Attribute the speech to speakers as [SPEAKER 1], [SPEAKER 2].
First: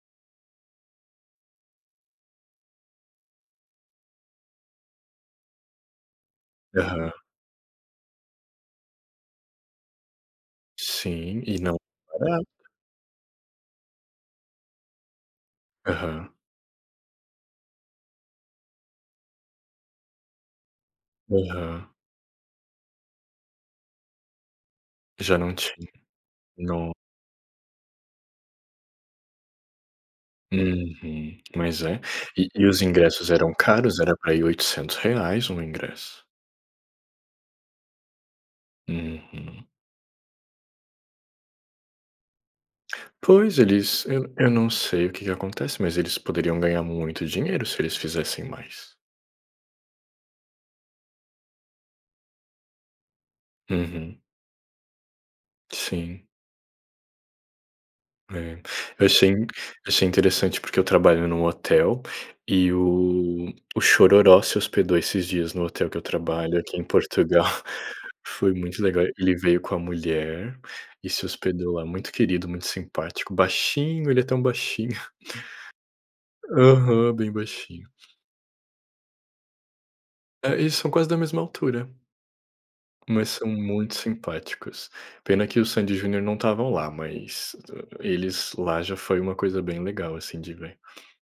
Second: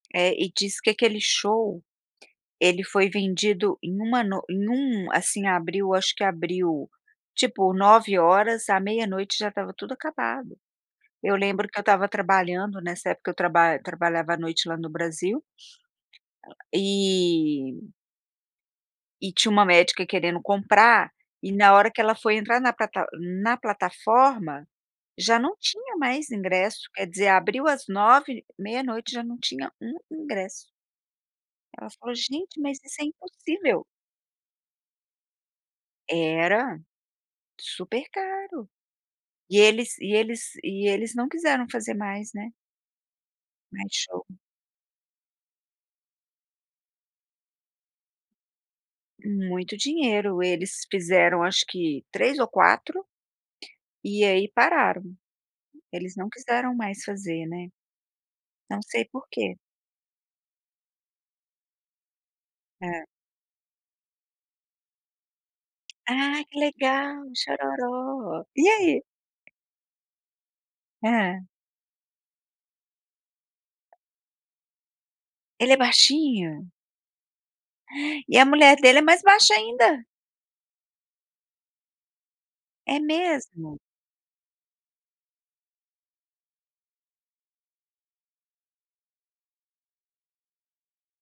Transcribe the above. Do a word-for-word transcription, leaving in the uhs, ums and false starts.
[SPEAKER 1] É, e disse que aquele show, ele foi vendido em uma noi em um assim, abriu acho que abriu,
[SPEAKER 2] Aham.
[SPEAKER 1] tipo, nove horas e à meia-noite já estava tudo acabado. Eu
[SPEAKER 2] Sim e
[SPEAKER 1] lembro
[SPEAKER 2] não
[SPEAKER 1] que eu estava
[SPEAKER 2] parava.
[SPEAKER 1] trabalhando, nessa época, eu traba trabalhava à noite lá, no Brasil
[SPEAKER 2] Aham.
[SPEAKER 1] e e tinha uma médica querendo comprar, e na
[SPEAKER 2] Aham.
[SPEAKER 1] hora que ela foi entrar na plata n-na plataforma,
[SPEAKER 2] Já
[SPEAKER 1] já
[SPEAKER 2] não
[SPEAKER 1] não
[SPEAKER 2] ti
[SPEAKER 1] tinha mais ingresso,
[SPEAKER 2] No
[SPEAKER 1] quer dizer, abriu às nove, meia-noite já não tinha um ingresso.
[SPEAKER 2] Uhum. Mas
[SPEAKER 1] Ela
[SPEAKER 2] é.
[SPEAKER 1] falou:
[SPEAKER 2] E
[SPEAKER 1] "Gente,
[SPEAKER 2] e
[SPEAKER 1] mas
[SPEAKER 2] os
[SPEAKER 1] isso é
[SPEAKER 2] ingressos eram
[SPEAKER 1] impossível!"
[SPEAKER 2] caros, era para ir oitocentos reais um ingresso.
[SPEAKER 1] Era. Super caro. E
[SPEAKER 2] Uhum.
[SPEAKER 1] eles e eles e eles não quiseram fazer mais, né.
[SPEAKER 2] Pois
[SPEAKER 1] Mais
[SPEAKER 2] eles
[SPEAKER 1] show.
[SPEAKER 2] eu eu não sei o que acontece, mas eles poderiam ganhar muito dinheiro, se eles fizessem mais.
[SPEAKER 1] Muito dinheiro, eles fizeram acho que três ou quatro,
[SPEAKER 2] Uhum.
[SPEAKER 1] e aí pararam. Eles
[SPEAKER 2] Sim.
[SPEAKER 1] não quiseram mais fazer, né,
[SPEAKER 2] É,
[SPEAKER 1] não sei
[SPEAKER 2] eu achei inc
[SPEAKER 1] porquê.
[SPEAKER 2] achei interessante porque eu trabalho em um hotel, e
[SPEAKER 1] Hã?
[SPEAKER 2] o Xororó se hospedou esses dias no hotel que eu
[SPEAKER 1] Ai,
[SPEAKER 2] trabalho,
[SPEAKER 1] que
[SPEAKER 2] aqui em
[SPEAKER 1] legal,
[SPEAKER 2] Portugal.
[SPEAKER 1] Xororó.
[SPEAKER 2] Foi
[SPEAKER 1] E
[SPEAKER 2] muito legal.
[SPEAKER 1] aí?
[SPEAKER 2] Ele veio com a mulher, e se
[SPEAKER 1] Hã.
[SPEAKER 2] hospedou lá. Muito querido, muito simpático. Baixinho, ele é tão baixinho.
[SPEAKER 1] Ele é baixinho?
[SPEAKER 2] Aham, bem baixinho.
[SPEAKER 1] E a mulher dele é mais baixa ainda?
[SPEAKER 2] É, eles são quase da mesma altura.
[SPEAKER 1] É
[SPEAKER 2] Mas são
[SPEAKER 1] mesmo?
[SPEAKER 2] muito simpáticos. Pena que o Sandi e Junior não estavam lá, mas eles lá, já foi uma coisa bem legal, assim, de ver.